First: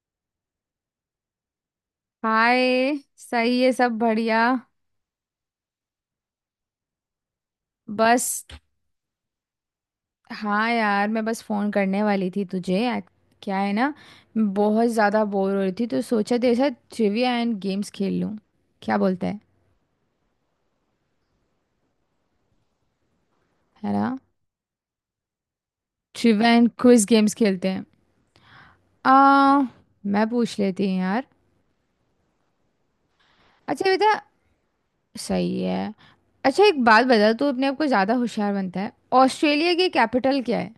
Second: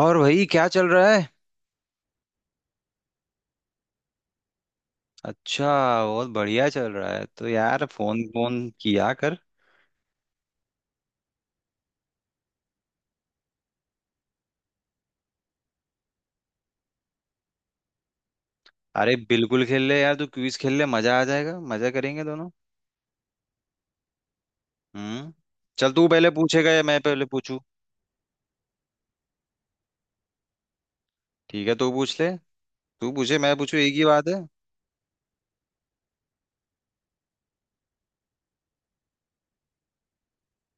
और भाई क्या चल रहा है। हाय। सही है, सब बढ़िया। अच्छा, बहुत बढ़िया चल रहा है। तो यार फोन बस फोन किया कर। हाँ यार, मैं बस फोन करने वाली थी तुझे क्या है ना, मैं बहुत ज़्यादा बोर हो रही थी तो सोचा तेरे साथ ट्रिविया एंड गेम्स खेल लूँ, क्या अरे बोलता है? बिल्कुल खेल ले यार, तू क्विज खेल ले, मजा आ जाएगा, मजा करेंगे दोनों। है ना। हम्म। चल, तू पहले ट्रिविया एंड पूछेगा या मैं क्विज पहले गेम्स पूछूं? खेलते हैं। आ मैं पूछ लेती हूँ यार। ठीक है, तू पूछ ले। तू पूछे मैं पूछूं अच्छा एक ही बेटा, बात है। सही है। अच्छा एक बात बता, तू अपने आप को ज़्यादा होशियार बनता है। ऑस्ट्रेलिया की कैपिटल क्या है?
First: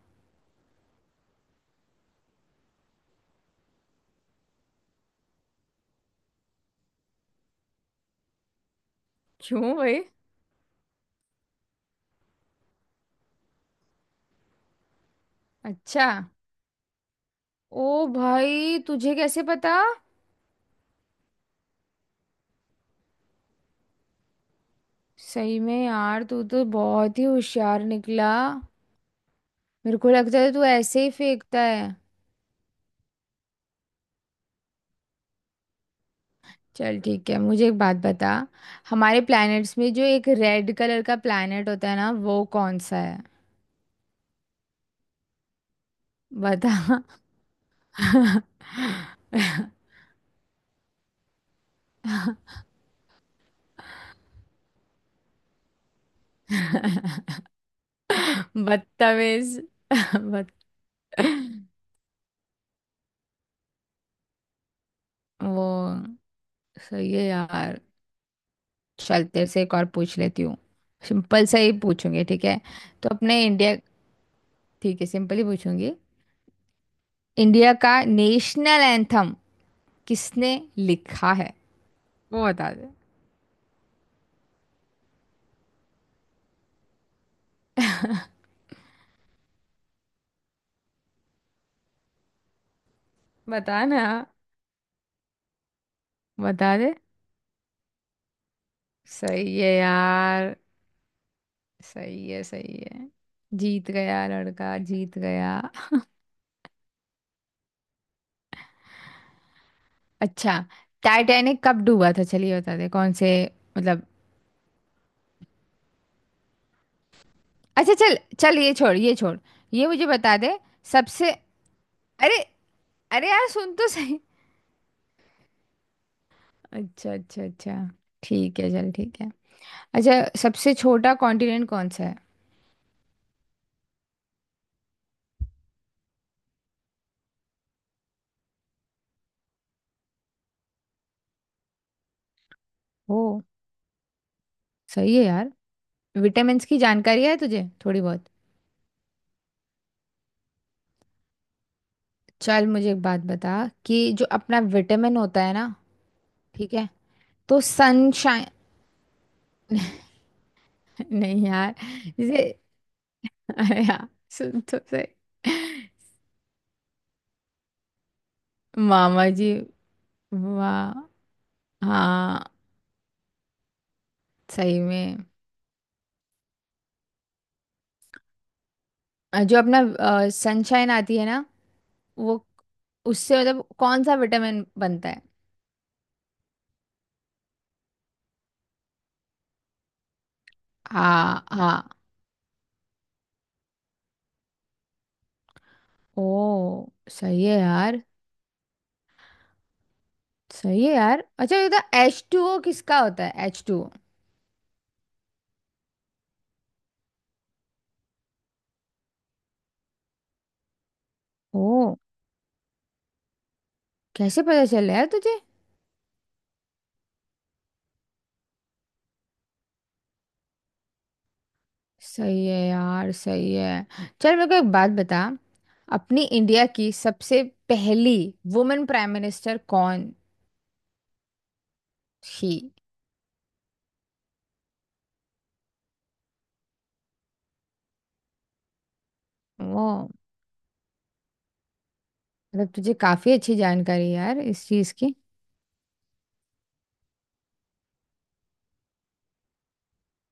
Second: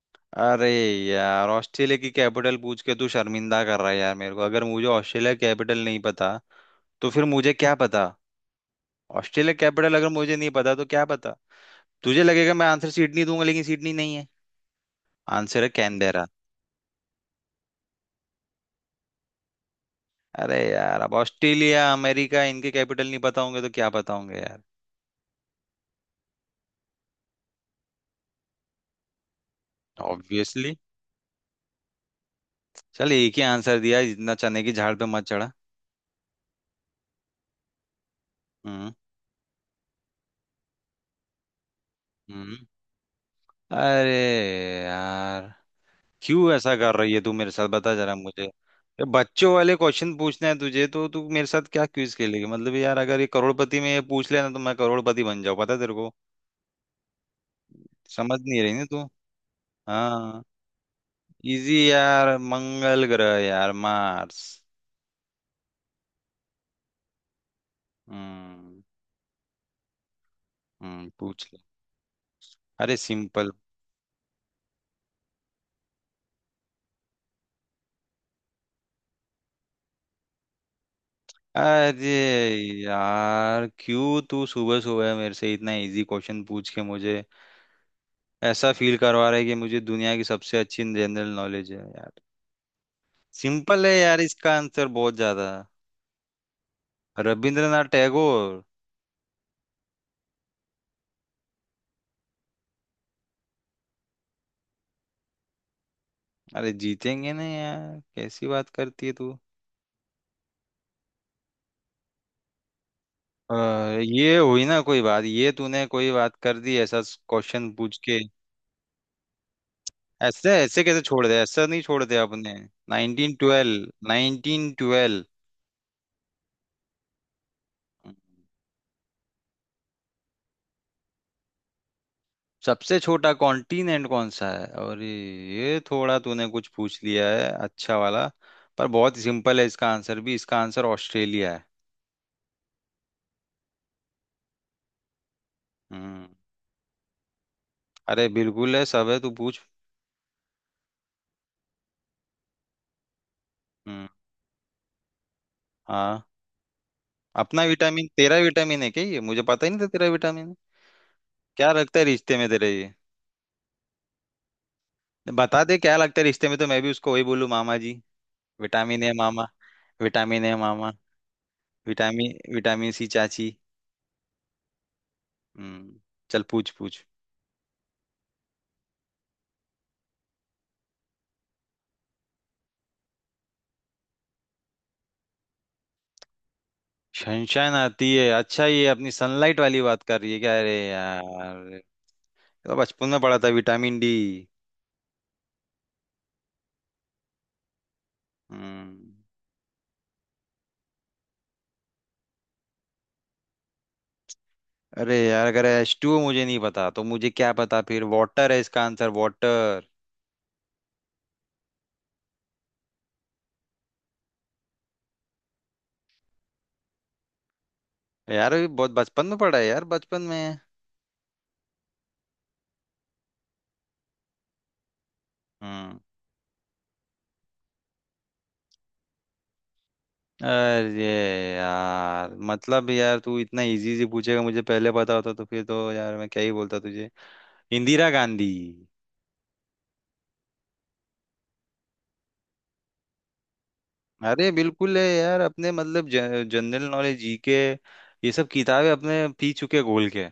अरे यार, ऑस्ट्रेलिया की कैपिटल पूछ के तू शर्मिंदा कर रहा है यार मेरे को। अगर मुझे ऑस्ट्रेलिया कैपिटल नहीं पता, तो फिर मुझे क्या पता? ऑस्ट्रेलिया क्यों कैपिटल भाई? अगर मुझे नहीं पता तो क्या पता? तुझे लगेगा मैं आंसर सीट नहीं दूंगा, लेकिन सीट नहीं, नहीं है। आंसर है अच्छा। कैनबेरा। ओ भाई, तुझे कैसे पता? अरे यार, अब ऑस्ट्रेलिया अमेरिका इनके कैपिटल नहीं पता होंगे तो क्या पता होंगे यार। सही में यार, तू तो बहुत ही होशियार निकला। मेरे को लगता है तू ऑब्वियसली। ऐसे ही फेंकता है। चल, एक ही आंसर दिया इतना चने की झाड़ पे मत चढ़ा। चल ठीक है, मुझे एक बात बता। हम्म। हमारे प्लैनेट्स में जो एक रेड कलर का प्लैनेट होता है ना, वो हम्म। कौन सा है? अरे यार, क्यों बता। ऐसा कर रही है तू मेरे साथ? बता जरा मुझे। ये बच्चों वाले क्वेश्चन पूछना है तुझे तो तू मेरे साथ क्या क्विज खेलेगी? मतलब यार, अगर ये करोड़पति में ये पूछ लेना तो मैं करोड़पति बन जाऊं, पता है तेरे को। समझ नहीं रही ना तू। बदतमीज। हाँ। बद। इजी यार, मंगल ग्रह यार, मार्स। वो सही है यार। हम्म। चल तेरे से एक और पूछ लेती हूँ। हम्म, पूछ। सिंपल सा ही पूछूंगी, ठीक है? अरे तो अपने सिंपल। इंडिया। ठीक है सिंपल ही पूछूंगी। इंडिया का नेशनल एंथम किसने लिखा है, अरे वो बता दे। यार, क्यों तू सुबह सुबह मेरे से इतना इजी क्वेश्चन पूछ के मुझे ऐसा फील करवा रहा है कि मुझे दुनिया की सबसे अच्छी जनरल नॉलेज है यार। बता सिंपल है ना, यार, इसका आंसर बहुत ज्यादा। बता दे। रविंद्रनाथ टैगोर। सही है यार, सही है, सही है। जीत गया लड़का, जीत गया। अरे जीतेंगे ना यार, कैसी बात करती है तू। अच्छा टाइटैनिक कब डूबा था, चलिए बता दे, कौन से अ, मतलब। ये हुई ना कोई बात, ये तूने कोई बात कर दी ऐसा क्वेश्चन अच्छा पूछ चल के। चल, ये छोड़ ये छोड़। ये मुझे बता ऐसे दे। ऐसे कैसे छोड़ सबसे, दे, ऐसा नहीं छोड़ते अरे। अपने। अरे नाइनटीन यार सुन तो ट्वेल्व सही। 1912। अच्छा अच्छा अच्छा, ठीक है चल ठीक है। अच्छा सबसे छोटा कॉन्टिनेंट कौन सा है? सबसे छोटा कॉन्टिनेंट कौन सा है, और ये थोड़ा तूने कुछ पूछ लिया है अच्छा वाला। पर बहुत सिंपल है इसका आंसर भी, इसका आंसर ऑस्ट्रेलिया है। ओ सही है यार। हम्म। विटामिन्स की जानकारी है तुझे थोड़ी बहुत? अरे बिल्कुल है, सब है, तू पूछ। चल मुझे एक बात बता, कि हम्म। जो अपना विटामिन होता है ना, हाँ। ठीक है, तो अपना विटामिन? तेरा सनशाइन। विटामिन है क्या? ये मुझे पता ही नहीं था तेरा विटामिन है। नहीं क्या यार। लगता है रिश्ते में जैसे तेरे ये? अरे यार सुन तो सही। बता दे क्या लगता है रिश्ते में, तो मैं भी उसको वही बोलूँ। मामा जी, विटामिन है मामा मामा, जी। विटामिन है मामा, वाह। विटामिन, हाँ, विटामिन सी चाची। सही में। हम्म। चल पूछ पूछ। जो अपना सनशाइन आती है ना, वो, उससे मतलब कौन सा विटामिन बनता है? सनशाइन आती है? अच्छा, ये अपनी सनलाइट वाली बात कर रही है क्या? अरे हाँ यार, हाँ। तो बचपन में पढ़ा था, विटामिन D। ओ सही है यार। हम्म। सही है यार। अच्छा ये तो एच टू ओ किसका होता है? एच टू अरे यार, अगर H2 मुझे नहीं पता तो मुझे क्या पता फिर। वाटर है इसका आंसर, वाटर। ओ कैसे पता चल रहा है तुझे? यार, अभी बहुत बचपन में पढ़ा है यार, बचपन में। सही है यार, सही है। चल मेरे को एक बात बता, हम्म। अपनी इंडिया की सबसे पहली वुमेन प्राइम मिनिस्टर कौन अरे यार, थी? मतलब यार, तू इतना इजी से पूछेगा, मुझे पहले पता होता तो फिर तो यार मैं क्या ही बोलता तुझे। इंदिरा गांधी। वो मतलब तुझे काफी अच्छी जानकारी है यार अरे इस चीज बिल्कुल है की। यार अपने, मतलब जनरल नॉलेज, GK, ये सब किताबें अपने पी चुके घोल के।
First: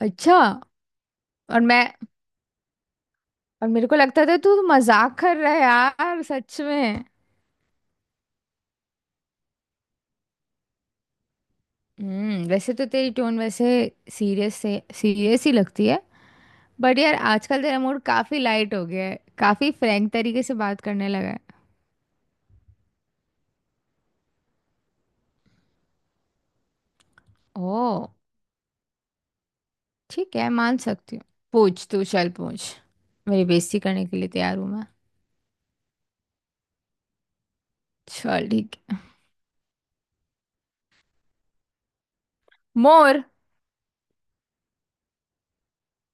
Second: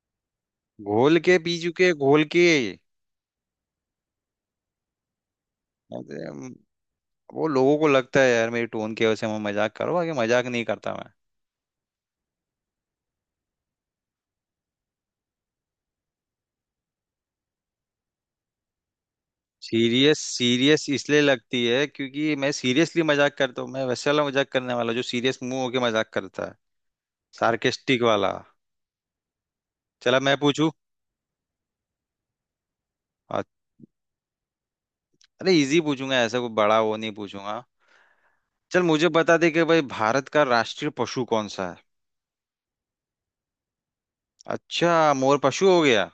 अच्छा। घोल के पी और मैं, चुके घोल के। और मेरे को लगता था तू मजाक कर रहा है यार, अरे, सच में। वो लोगों को लगता है यार मेरी टोन की वजह से मैं मजाक करो, बाकी मजाक नहीं करता मैं। हम्म। वैसे तो तेरी टोन वैसे सीरियस से सीरियस ही लगती है, बट यार आजकल तेरा मूड काफी लाइट हो गया है, काफी फ्रैंक सीरियस तरीके से बात सीरियस करने इसलिए लगा है। लगती है क्योंकि मैं सीरियसली मजाक करता हूँ। मैं वैसे वाला मजाक करने वाला जो सीरियस मुंह होके मजाक करता है, ओ। सार्केस्टिक वाला। चला मैं ठीक है, पूछूं। मान सकती हूँ। पूछ तू, चल पूछ। अ- मेरी बेइज्जती करने के लिए तैयार हूँ मैं। अरे इजी पूछूंगा, ऐसा कोई बड़ा वो नहीं पूछूंगा। चल ठीक चल है। मुझे बता दे कि भाई, भारत का राष्ट्रीय पशु कौन सा है? मोर। अच्छा, मोर पशु हो गया।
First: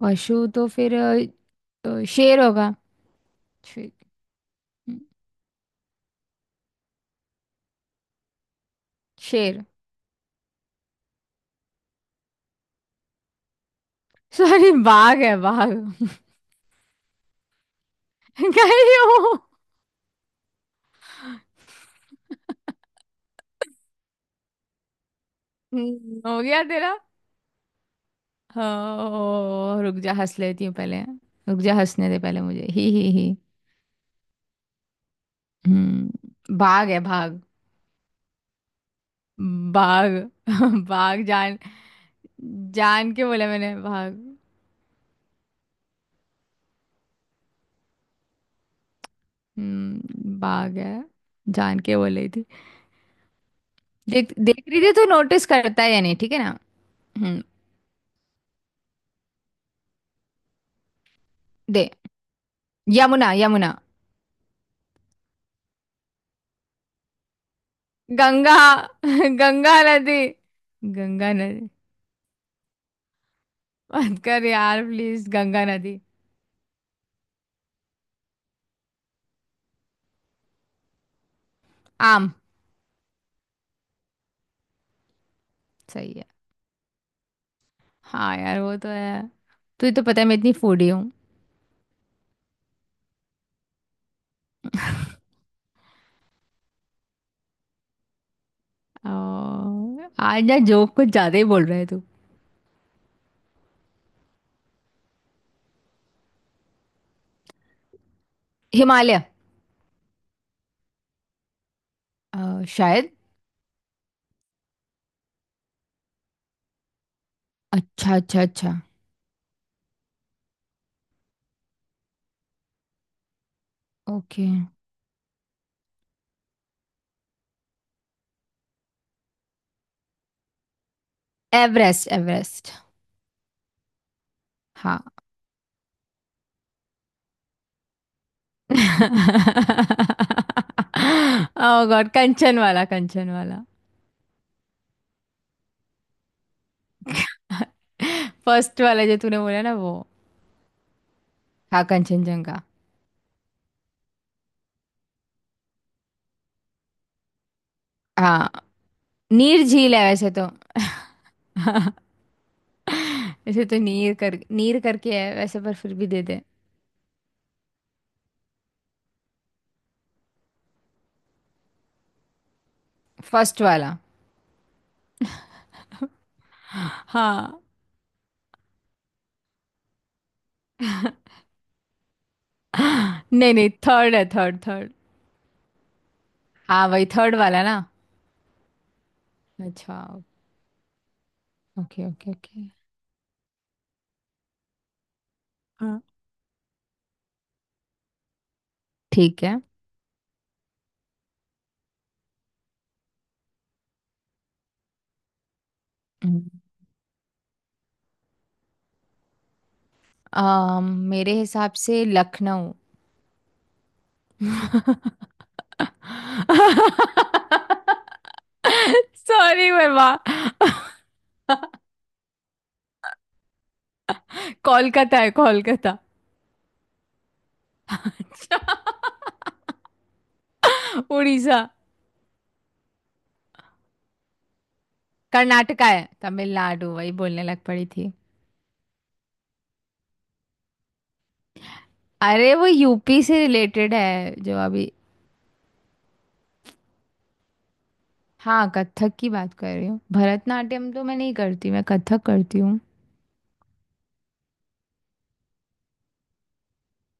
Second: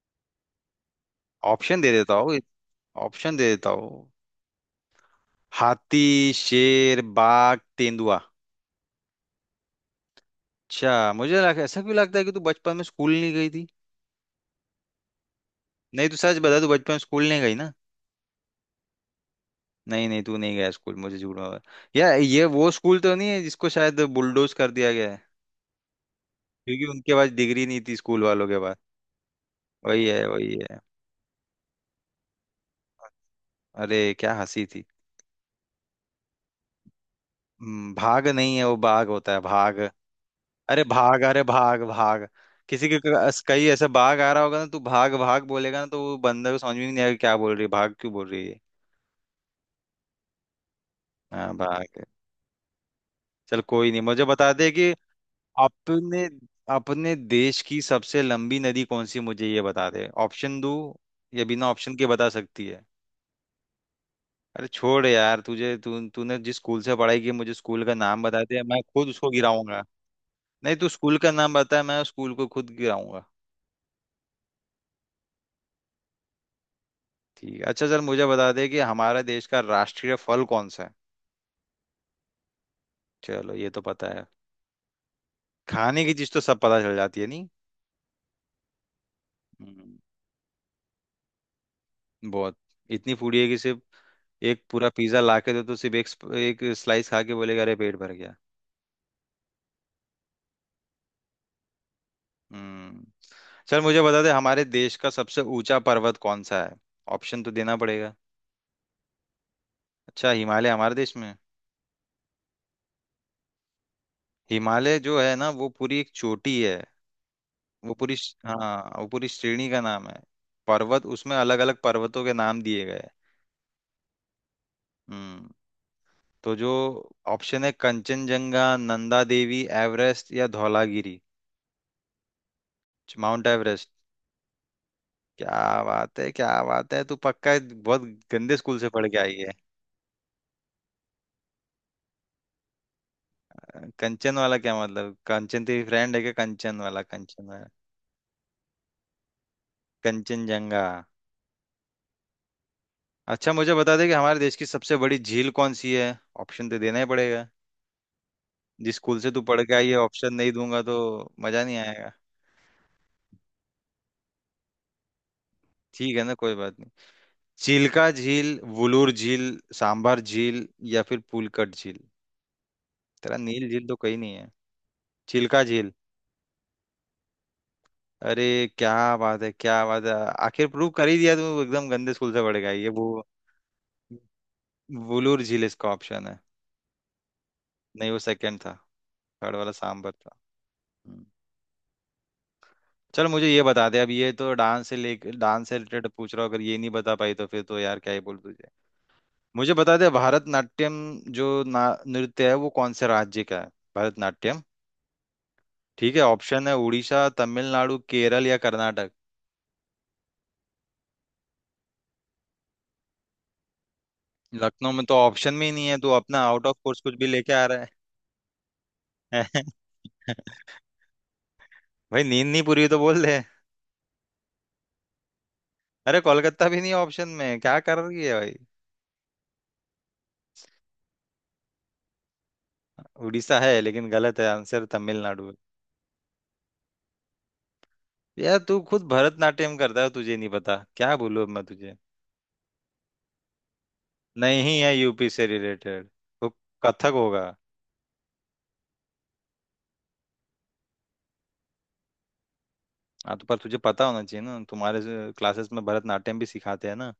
पशु तो फिर ऑप्शन दे देता हूँ। शेर होगा। ऑप्शन दे देता शे- हूँ। हाथी, शेर, बाघ, तेंदुआ। शेर। अच्छा मुझे ऐसा क्यों लगता है कि तू बचपन में स्कूल नहीं गई थी? सॉरी, बाघ है बाघ। नहीं तू सच बता, तू बचपन में स्कूल नहीं गई ना? गई हो। नहीं नहीं, तू नहीं गया स्कूल, मुझे झूठ मत बता। यार ये वो स्कूल तो नहीं है जिसको शायद बुलडोज कर दिया गया है हो गया क्योंकि तेरा? उनके पास डिग्री नहीं थी, स्कूल वालों के पास? हो रुक वही जा, है हंस वही लेती हूँ है। पहले। रुक जा हंसने दे पहले मुझे, ही ही। अरे क्या हंसी थी। हम्म, भाग है भाग। भाग नहीं है वो, बाघ होता है, भाग। भाग अरे भाग, भाग अरे जान, भाग भाग। किसी के जान के बोला कहीं मैंने ऐसे बाघ भाग। आ रहा होगा ना, तू भाग भाग बोलेगा ना, तो वो बंदर को समझ में नहीं आएगा क्या बोल रही है, भाग क्यों बोल रही है। हम्म, भाग है, हाँ जान के भाग। बोल रही थी। चल कोई नहीं, मुझे देख बता देख दे रही कि थी तो नोटिस करता है या नहीं, अपने, ठीक है ना? अपने हम्म। देश की सबसे लंबी नदी कौन सी? मुझे ये बता दे, ऑप्शन दू या बिना दे। ऑप्शन के बता सकती है? यमुना यमुना। अरे छोड़ यार, तुझे, तू तूने जिस स्कूल से पढ़ाई की मुझे स्कूल का नाम बता गंगा। दे, मैं खुद उसको गंगा गिराऊंगा। नदी। नहीं तू स्कूल का गंगा नाम नदी बता, मैं उस स्कूल को खुद गिराऊंगा। मत कर यार प्लीज, गंगा नदी। ठीक है। अच्छा चल, मुझे बता दे कि हमारे देश का राष्ट्रीय फल कौन सा है? आम। चलो ये तो पता है। खाने सही की है। चीज तो सब पता चल जाती है, नहीं? हाँ यार, वो तो है। तुझे हम्म। तो पता है मैं इतनी फूडी हूँ। बहुत। इतनी फूडी है कि सिर्फ एक पूरा पिज्जा ला के दो तो सिर्फ एक एक स्लाइस खा के बोलेगा अरे पेट भर गया। और आज यार जोक कुछ ज्यादा ही बोल रहा है तू। हम्म। चल मुझे बता दे, हमारे देश का सबसे ऊंचा पर्वत कौन सा है? ऑप्शन तो देना पड़ेगा। हिमालय। अच्छा, हिमालय हमारे देश में, शायद। हिमालय जो है ना वो पूरी एक चोटी है। वो अच्छा पूरी अच्छा अच्छा। हाँ, वो पूरी श्रेणी का नाम है। पर्वत उसमें अलग अलग पर्वतों के नाम दिए गए हैं। ओके। हम्म। तो जो ऑप्शन है, कंचनजंगा, नंदा देवी, एवरेस्ट या Dhaulagiri. Everest Everest. Mount Everest. हाँ। क्या बात है, क्या बात है, तू पक्का बहुत गंदे स्कूल से पढ़ के आई है। ओह गॉड। कंचन वाला, कंचन वाला। कंचन वाला क्या मतलब, कंचन तेरी फ्रेंड है क्या? कंचन वाला, कंचन वाला। फर्स्ट वाला जो तूने बोला ना, वो। कंचनजंगा। हाँ, कंचनजंगा। अच्छा मुझे बता दे कि हमारे देश की सबसे बड़ी झील कौन सी है? ऑप्शन तो देना ही पड़ेगा। हाँ। जिस स्कूल से तू पढ़ नीर के आई झील है, है वैसे ऑप्शन तो। नहीं दूंगा तो मजा नहीं आएगा। वैसे तो नीर कर, नीर करके है वैसे, पर फिर भी ठीक दे है ना, दे। कोई बात नहीं। चिल्का झील, वुलूर झील, सांभर झील, या फिर पुलकट झील। तेरा फर्स्ट नील झील तो वाला। कहीं नहीं है। चिल्का झील। हाँ। अरे क्या बात है, क्या बात है। आखिर प्रूव कर ही दिया तू एकदम गंदे स्कूल से पड़ेगा ये वो। नहीं नहीं, थर्ड है, थर्ड थर्ड। वुलूर झील इसका ऑप्शन है। हाँ वही थर्ड वाला ना। नहीं, वो सेकंड था, थर्ड वाला अच्छा। सांभर था। हम्म। Okay okay okay. चल मुझे ये बता दे, अब ये तो डांस से ले, डांस से हाँ। रिलेटेड पूछ रहा हूँ, अगर ये नहीं बता पाई तो फिर तो यार क्या ही बोल तुझे। ठीक है। मुझे बता दे भारतनाट्यम जो ना नृत्य है, वो कौन से राज्य का है? भारतनाट्यम। ठीक है, हम्म। ऑप्शन है उड़ीसा, तमिलनाडु, केरल या कर्नाटक। अम, मेरे हिसाब से लखनऊ। लखनऊ में तो ऑप्शन में ही नहीं है, तू अपना आउट ऑफ कोर्स कुछ भी लेके आ रहा है। सॉरी बाबा। भाई, नींद नहीं पूरी हुई तो बोल दे। कोलकाता है कोलकाता। अरे कोलकाता भी नहीं ऑप्शन में, क्या कर रही है भाई। अच्छा उड़ीसा। उड़ीसा है लेकिन गलत है, आंसर तमिलनाडु है। कर्नाटका है, तमिलनाडु वही बोलने लग पड़ी थी। यार तू खुद भरतनाट्यम करता है, तुझे नहीं पता, क्या बोलूं अब मैं तुझे। अरे वो यूपी से रिलेटेड है जो नहीं अभी। है यूपी से रिलेटेड, तो कथक होगा। हाँ कथक की बात कर रही हूँ, भरतनाट्यम तो मैं नहीं करती, मैं कथक करती हूँ। हाँ तो पर तुझे पता होना चाहिए ना, तुम्हारे क्लासेस में भरतनाट्यम भी सिखाते हैं ना।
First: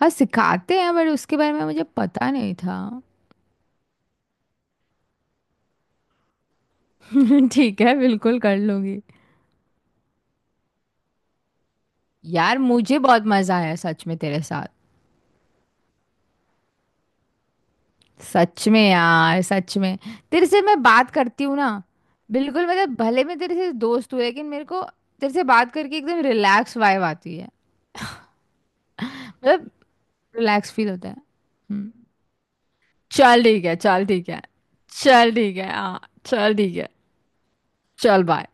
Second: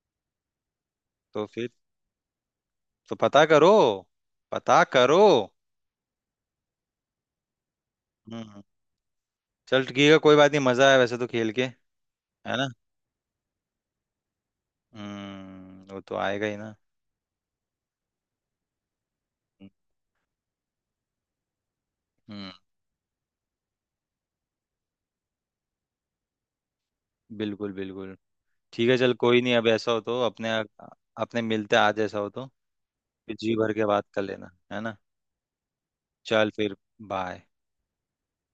हाँ सिखाते हैं, बट उसके तो बारे में फिर मुझे पता नहीं था। तो पता करो, पता करो। ठीक है, बिल्कुल कर हम्म। लूंगी। चल ठीक है, कोई बात नहीं, मजा आया वैसे तो खेल के। है यार ना? मुझे बहुत मजा आया सच में तेरे साथ। हम्म, वो तो आएगा ही ना। सच में यार, सच में। तेरे से मैं बात करती हूँ ना, हम्म, बिल्कुल मतलब भले मैं तेरे से दोस्त हूँ, लेकिन मेरे को तेरे से बात करके एकदम रिलैक्स वाइब आती है। बिल्कुल बिल्कुल। ठीक है चल, कोई नहीं, अब मतलब ऐसा हो तो अपने, रिलैक्स फील होता है। अपने मिलते हैं हम्म, आज ऐसा हो तो फिर चल जी ठीक भर है, के चल बात कर ठीक है। लेना, है ना? चल ठीक है हाँ, चल चल फिर, ठीक है। बाय। चल बाय।